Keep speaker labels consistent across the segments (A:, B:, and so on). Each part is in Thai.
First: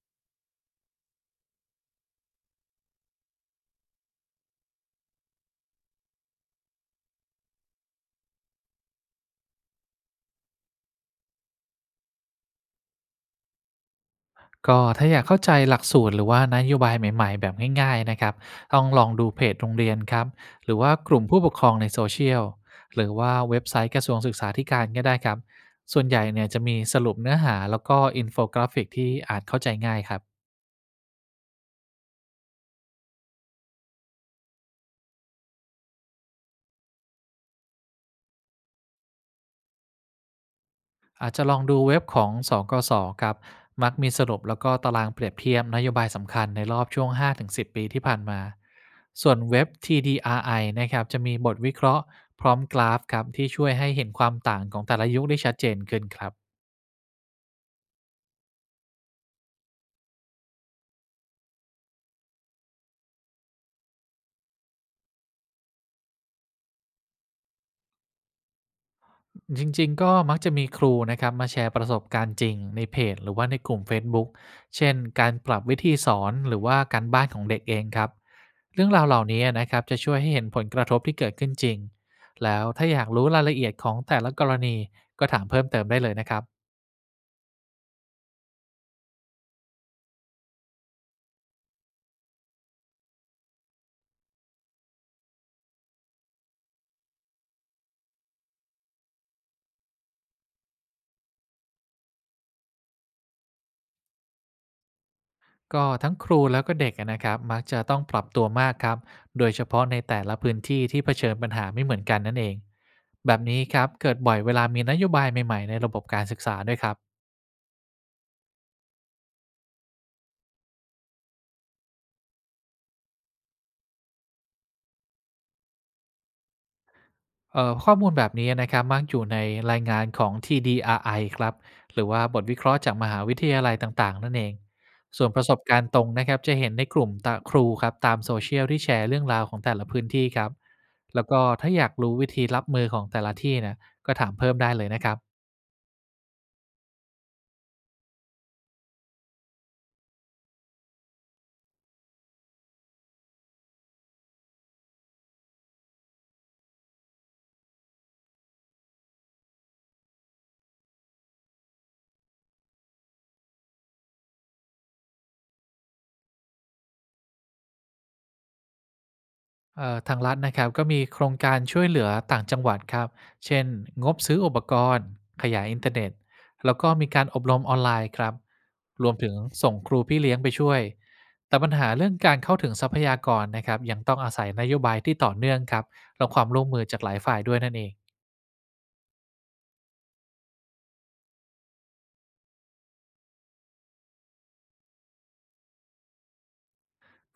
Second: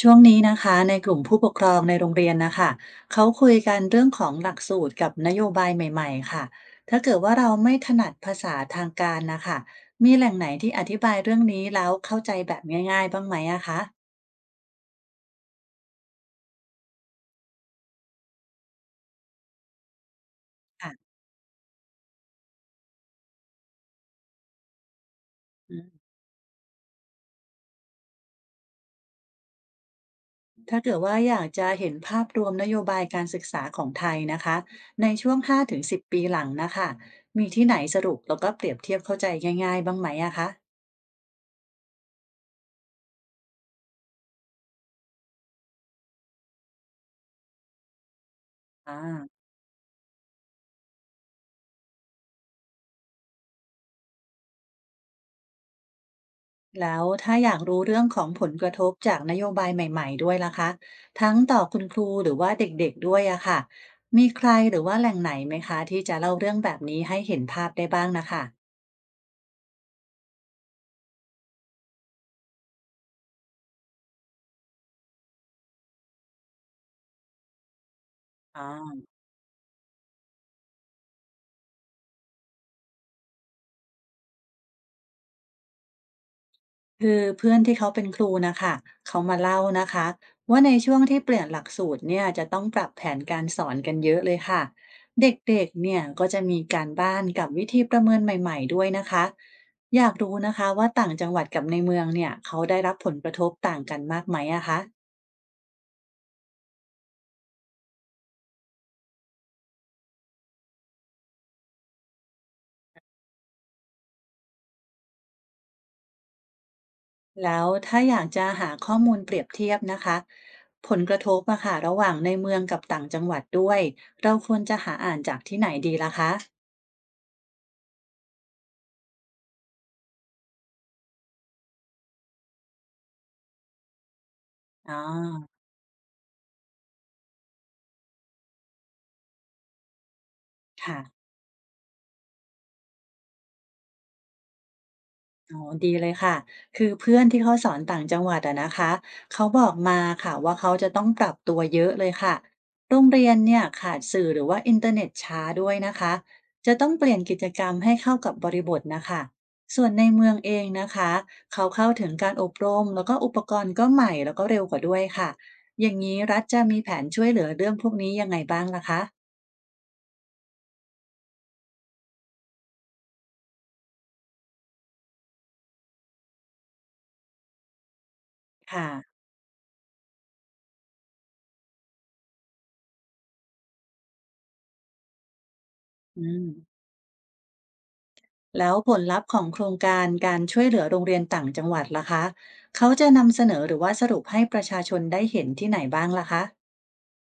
A: ช่วงนี้นะคะในกลุ่มผู้ปกครองในโรงเรียนนะคะเขาคุยกันเรื่องของหลักสูตรกับนโยบายใหม่ๆค่ะถ้าเกิดว่าเราไม่ถนัดภาษาทางการนะคะมีแหล่งไหนที่อธิบายเรื่องนี้แล้วเข้าใจแบบง่ายๆบ้างไหมอะคะ
B: ก็ถ้าอยากเข้าใจหลักสูตรหรือว่านโยบายใหม่ๆแบบง่ายๆนะครับต้องลองดูเพจโรงเรียนครับหรือว่า
A: ค่ะ
B: กลุ่มผู้ปกครองในโซเชียลหรือว่าเว็บไซต์กระทรวงศึกษาธิการก็ได้ครับ
A: อื
B: ส่วน
A: ม
B: ใหญ่เนี่ยจะมีสรุปเนื้อหาแล้วก็อินโฟกราฟิกที่อ่านเข้าใจง่ายครับ
A: ถ้าเกิดว่าอยากจะเห็นภาพรวมนโยบายการศึกษาของไทยนะคะในช่วง5-10 ปีหลังนะคะมีที่ไหนสรุปแล้วก็เปรียบเทียบเข้าใจง่ายๆบ้างไหมอะคะ
B: อาจจะลองดูเว็บของสกสครับ มักมีสรุปแล้วก็ตารางเปรียบเทียบนโยบายสำคัญในรอบช่วง5-10ปีที่ผ่านมา
A: อ
B: ส่วน
A: ่า
B: เว็บ TDRI นะครับจะมีบทวิเคราะห์พร้อมกราฟครับที่ช่วยให้เห็นความต่างของแต่ละยุคได้ชัดเจนขึ้นครับ
A: แล้วถ้าอยากรู้เรื่องของผลกระทบจากนโยบายใหม่ๆด้วยล่ะคะทั้งต่อคุณครูหรือว่าเด็กๆด้วยอะค่ะมีใครหรือว่าแหล่งไหนไหมคะที่จะเล่าเรื่องแบบนี้ให้เห็นภาพได้บ้างนะคะ
B: จริงๆก็มักจะมีครูนะครับมาแชร์ประสบการณ์จริงในเพจหรือว่าในกลุ่มเฟซบุ๊กเช่นการปรับวิธีสอนหรือว่าการบ้านของเด็กเองครับ
A: อ๋อ
B: เรื่องราวเหล่านี้นะครับจะช่วยให้เห็นผลกระทบที่เกิดขึ้นจริงแล้วถ้าอยากรู้รายละเอียดของแต่ละกรณีก็ถามเพิ่มเติมได้เลยนะครับ
A: คือเพื่อนที่เขาเป็นครูนะคะเขามาเล่านะคะว่าในช่วงที่เปลี่ยนหลักสูตรเนี่ยจะต้องปรับแผนการสอนกันเยอะเลยค่ะเด็กๆเนี่ยก็จะมีการบ้านกับวิธีประเมินใหม่ๆด้วยนะคะอยากรู้นะคะว่าต่างจังหวัดกับในเมืองเนี่ยเขาได้รับผลกระทบต่างกันมากไหมอะคะ
B: ก็ทั้งครูแล้วก็เด็กอะนะครับมักจะต้องปรับตัวมากครับโดยเฉพาะในแต่ละพื้นที่ที่เผชิญปัญหาไม่เหมือนกันนั่นเองแบบนี้ครับเกิดบ่อยเวลามีนโยบายใหม่ๆในระบบการศึกษาด้วยครับ
A: แล้วถ้าอยากจะหาข้อมูลเปรียบเทียบนะคะผลกระทบอะค่ะระหว่างในเมืองกับต่างจังหวัดด้วยเราควรจะหาอ่านจากที่ไหนดีล่ะคะ
B: ข้อมูลแบบนี้นะครับมักอยู่ในรายงานของ TDRI ครับหรือว่าบทวิเคราะห์จากมหาวิทยาลัยต่างๆนั่นเอง
A: อ๋อ
B: ส่วนประสบการณ์ตรงนะครับจะเห็นในกลุ่มตะครูครับตามโซเชียลที่แชร์เรื่องราวของแต่ละพื้นที่ครับ
A: ค่ะ
B: แล้วก็ถ้าอยากรู้วิธีรับมือของแต่ละที่นะก็ถามเพิ่มได้เลยนะครับ
A: อ๋อดีเลยค่ะคือเพื่อนที่เขาสอนต่างจังหวัดอะนะคะเขาบอกมาค่ะว่าเขาจะต้องปรับตัวเยอะเลยค่ะโรงเรียนเนี่ยขาดสื่อหรือว่าอินเทอร์เน็ตช้าด้วยนะคะจะต้องเปลี่ยนกิจกรรมให้เข้ากับบริบทนะคะส่วนในเมืองเองนะคะเขาเข้าถึงการอบรมแล้วก็อุปกรณ์ก็ใหม่แล้วก็เร็วกว่าด้วยค่ะอย่างนี้รัฐจะมีแผนช่วยเหลือเรื่องพวกนี้ยังไงบ้างล่ะคะ
B: ทางรัฐนะครับก็มีโครงการช่วยเหลือต่างจังหวัดครับเช่นงบซื้ออุปกรณ์ขยายอินเทอร์เน็ตแล้วก็มีการอบรมออนไลน์ครับ
A: ค่ะ
B: รวมถึงส่งครูพี่เลี้ยงไปช่วยแต่ปัญหาเรื่องการเข้าถึงทรัพยากรนะครับยังต้องอาศัยนโยบายที่ต่อเนื่องครับ
A: อื
B: และค
A: ม
B: วามร่วมมือจากหลายฝ่ายด้วยนั่นเอง
A: แล้วผลลัพธ์ของโครงการการช่วยเหลือโรงเรียนต่างจังหวัดล่ะคะเขาจะนำเสนอหรือว่าสรุปให้ประชาชนได้เห็นที่ไหนบ้างล่ะคะ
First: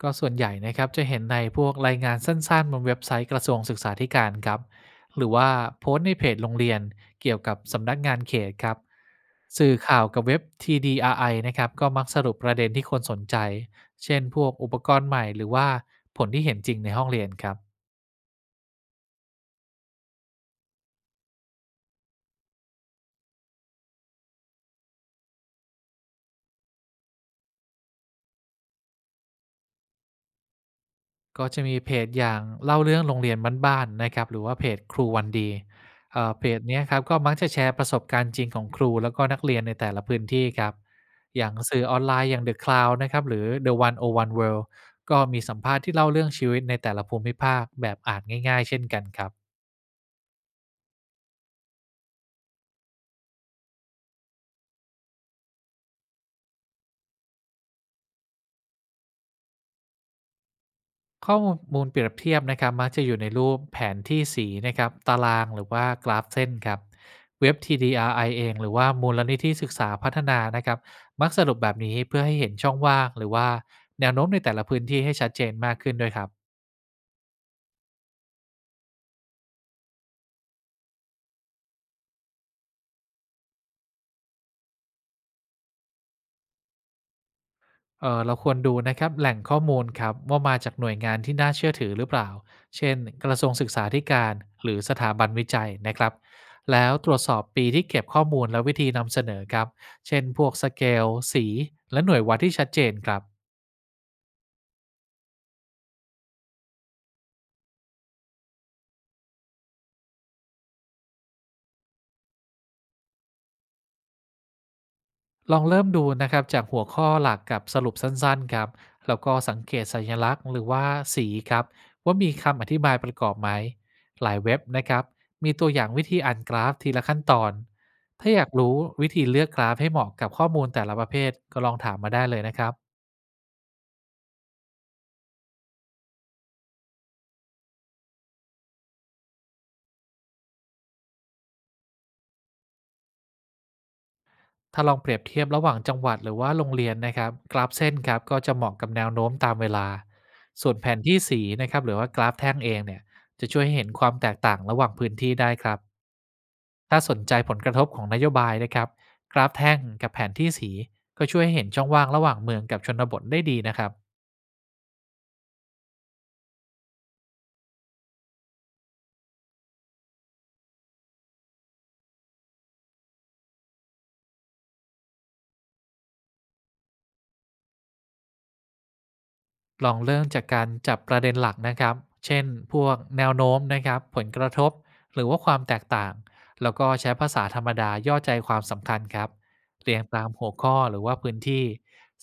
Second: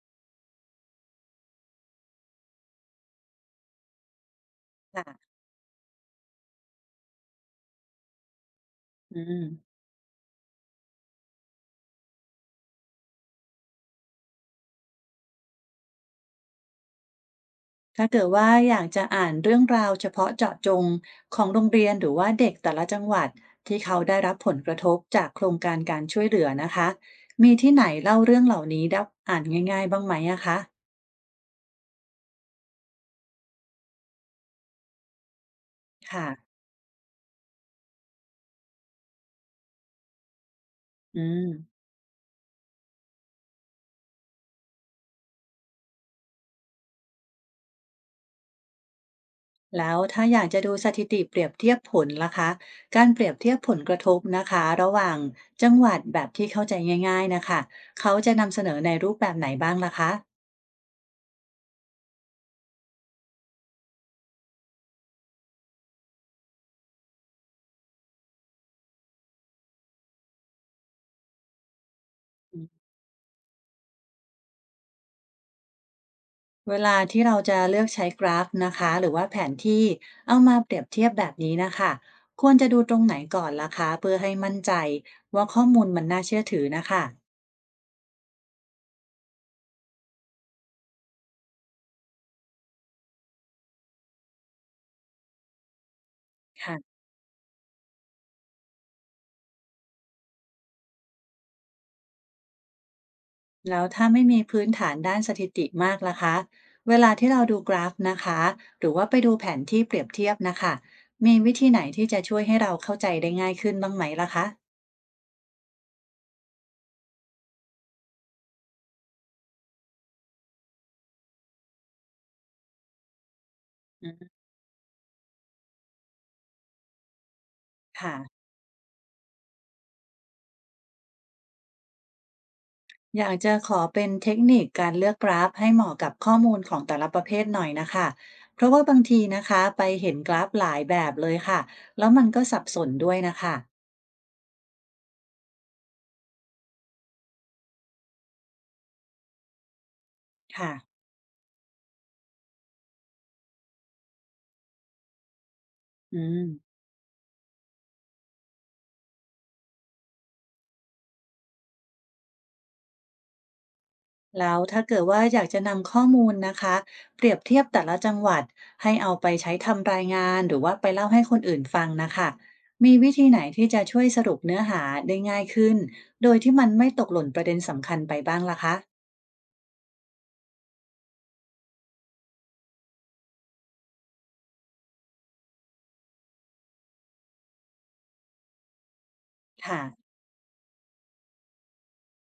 B: ก็ส่วนใหญ่นะครับจะเห็นในพวกรายงานสั้นๆบนเว็บไซต์กระทรวงศึกษาธิการครับ
A: ค่ะ
B: หรือว่าโพสต์ในเพจโรงเรียนเกี่ยวกับสำนักงานเขตครับ
A: อืม
B: สื่อข่าวกับเว็บ TDRI นะครับก็มักสรุปประเด็นที่คนสนใจเช่นพวกอุปกรณ์ใหม่หรือว่าผลที่เห็นจริงในห้องเรียนครับ
A: ถ้าเกิดว่าอยากจะอ่านเรื่องราวเฉพาะเจาะจงของโรงเรียนหรือว่าเด็กแต่ละจังหวัดที่เขาได้รับผลกระทบจากโครงการการช่วยเหลือนะคะมีที่ไหนเล่าเรื่องเหล่านี้ได้อ่านง่ายๆบ้างไหมอะคะ
B: ก็จะมีเพจอย่างเล่าเรื่องโรงเรียนบ้านๆนะครับหรือว่าเพจครูวันดี
A: ค่ะ
B: เพจเนี้ยครับก็มักจะแชร์ประสบการณ์จริงของครูแล้วก็นักเรียนในแต่ละพื้นที่ครับ
A: อื
B: อ
A: ม
B: ย่างสื่อออนไลน์อย่าง The Cloud นะครับหรือ The 101 World ก็มีสัมภาษณ์ที่เล่าเรื่องชีวิตในแต่ละภูมิภาคแบบอ่านง่ายๆเช่นกันครับ
A: แล้วถ้าอยากจะดูสถิติเปรียบเทียบผลล่ะคะการเปรียบเทียบผลกระทบนะคะระหว่างจังหวัดแบบที่เข้าใจง่ายๆนะคะเขาจะนำเสนอในรูปแบบไหนบ้างล่ะคะ
B: ข้อมูลมูลเปรียบเทียบนะครับมักจะอยู่ในรูปแผนที่สีนะครับตารางหรือว่ากราฟเส้นครับเว็บ TDRI เองหรือว่ามูลนิธิศึกษาพัฒนานะครับมักสรุปแบบนี้เพื่อให้เห็นช่องว่างหรือว่าแนวโน้มในแต่ละพื้นที่ให้ชัดเจนมากขึ้นด้วยครับ
A: เวลาที่เราจะเลือกใช้กราฟนะคะหรือว่าแผนที่เอามาเปรียบเทียบแบบนี้นะคะควรจะดูตรงไหนก่อนล่ะคะเพื่อให้มั่นใจว่าข้อมูลมันน่าเชื่อถือนะคะ
B: เราควรดูนะครับแหล่งข้อมูลครับว่ามาจากหน่วยงานที่น่าเชื่อถือหรือเปล่า เช่นกระทรวงศึกษาธิการหรือสถาบันวิจัยนะครับ แล้ว
A: ค่ะ
B: ตรวจสอบปีที่เก็บข้อมูลและวิธีนำเสนอครับ เช่นพวกสเกลสีและหน่วยวัดที่ชัดเจนครับ
A: แล้วถ้าไม่มีพื้นฐานด้านสถิติมากล่ะคะเวลาที่เราดูกราฟนะคะหรือว่าไปดูแผนที่เปรียบเทียบนะคะมีวิธีไหนที่จะช่วยให้เราเข้าใจได้ง่ายขึ้นบ้างไหมล่ะคะ
B: ลองเริ่มดูนะครับจากหัวข้อหลักกับสรุปสั้นๆครับแล้วก็สังเกตสัญลักษณ์หรือว่าสีครับว่ามีคำอธิบายประกอบไหม
A: อื
B: หลาย
A: ม
B: เว็บนะครับมีตัวอย่างวิธีอ่านกราฟทีละขั้นตอน
A: ค่ะ
B: ถ้าอยากรู้วิธีเลือกกราฟให้เหมาะกับข้อมูลแต่ละประเภทก็ลองถามมาได้เลยนะครับ
A: อยากจะขอเป็นเทคนิคการเลือกกราฟให้เหมาะกับข้อมูลของแต่ละประเภทหน่อยนะคะเพราะว่าบางทีนะคะไปเห็นกราฟหลายแบบเลยค่ะแล้วมันก็สับสนด้วยนะคะ
B: ถ้าลองเปรียบเทียบระหว่างจังหวัดหรือว่าโรงเรียนนะครับกราฟเส้นครับก็จะเหมาะกับแนวโน้มตามเวลา
A: ค่ะ
B: ส่วนแผนที่สีนะครับหรือว่ากราฟแท่งเองเนี่ยจะช่วยให้เห็นความแตกต่างระหว่างพื้นที่ได้ครับ
A: อืม
B: ถ้าสนใจผลกระทบของนโยบายนะครับกราฟแท่งกับแผนที่สีก็ช่วยให้เห็นช่องว่างระหว่างเมืองกับชนบทได้ดีนะครับ
A: แล้วถ้าเกิดว่าอยากจะนำข้อมูลนะคะเปรียบเทียบแต่ละจังหวัดให้เอาไปใช้ทำรายงานหรือว่าไปเล่าให้คนอื่นฟังนะคะมีวิธีไหนที่จะช่วยสรุปเนื้อหาได้ง่ายขึ้นโดยที่มันไม่ตกหล่นประเด็นสำคัญไปบ้างล่ะคะ
B: ลองเริ่มจากการจับประเด็นหลักนะครับเช่นพวกแนวโน้มนะครับผลกระทบหรือว่าความแตกต่างแล้วก็ใช้ภาษาธรรมดาย่อใจความสำคัญครับ
A: ค่ะ
B: เรียงตามหัวข้อหรือว่าพื้นที่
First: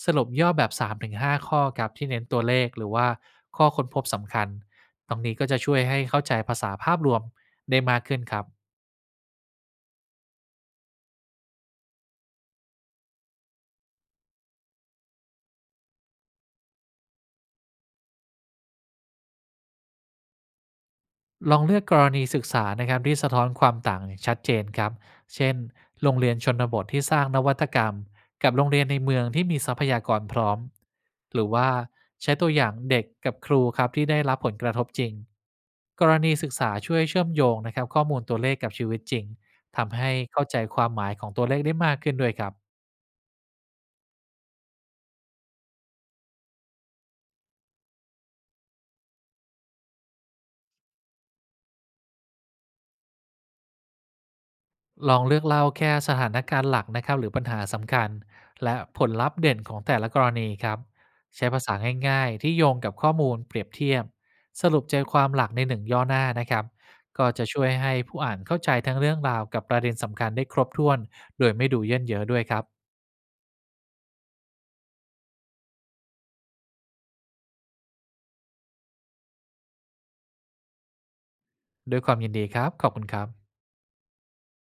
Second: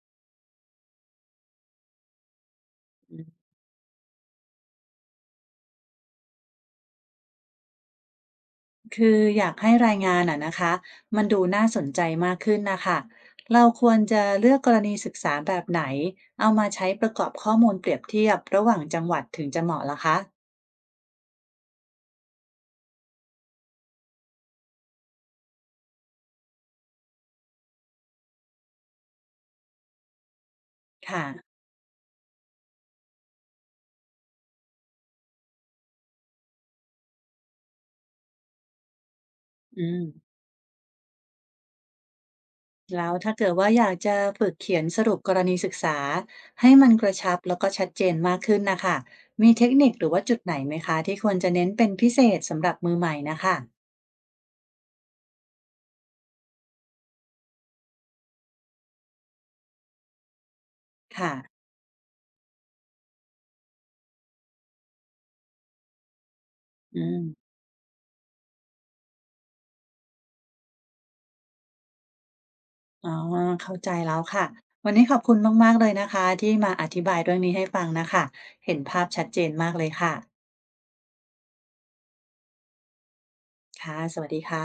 B: สรุปย่อแบบ3-5ข้อครับที่เน้นตัวเลขหรือว่า
A: อืม
B: ข้อค้นพบสำคัญตรงนี้ก็จะช่วยให้เข้าใจภาษาภาพรวมได้มากขึ้นครับ
A: คืออยากให้รายงานอ่ะนะคะมันดูน่าสนใจมากขึ้นนะคะเราควรจะเลือกกรณีศึกษาแบบไหนเอามาใช้ประกอบข้อมูลเปรียบเทียบระหว่างจังหวัดถึงจะเหมาะล่ะคะ
B: ลองเลือกกรณีศึกษานะครับที่สะท้อนความต่างอย่างชัดเจนครับเช่นโรงเรียนชนบทที่สร้างนวัตกรรมกับโรงเรียนในเมืองที่มีทรัพยากรพร้อม
A: ค่ะ
B: หรือว่าใช้ตัวอย่างเด็กกับครูครับที่ได้รับผลกระทบจริง กรณีศึกษาช่วยเชื่อมโยงนะครับข้อมูลตัวเลขกับชีวิตจริง
A: อื
B: ทำ
A: ม
B: ให้เข้าใจความหมายของตัวเลขได้มากขึ้นด้วยครับ
A: แล้วถ้าเกิดว่าอยากจะฝึกเขียนสรุปกรณีศึกษาให้มันกระชับแล้วก็ชัดเจนมากขึ้นนะคะมีเทคนิคหรือว่าจุดไหนไหมคะที่ควรจะเน้นเป็นพิเศษสำหรับมือใหม่นะคะ
B: ลองเลือกเล่าแค่สถานการณ์หลักนะครับหรือปัญหาสำคัญและผลลัพธ์เด่นของแต่ละกรณีครับ
A: ค่ะ
B: ใช้ภาษาง่ายๆที่โยงกับข้อมูลเปรียบเทียบสรุปใจความหลักในหนึ่งย่อหน้านะครับ
A: อืม
B: ก็จะช่วยให้ผู้อ่านเข้าใจทั้งเรื่องราวกับประเด็นสำคัญได้ครบถ้วนโดยไม่ดูเยินเยอะด้วยครับ
A: อ๋อเข้าใจแล้วค่ะวันนี้ขอบคุณมากๆเลยนะคะที่มาอธิบายเรื่องนี้ให้ฟังนะคะเห็นภาพชัดเจนมากเลยค่ะ
B: ด้วยความยินดีครับขอบคุณครับ
A: ค่ะสวัสดีค่ะ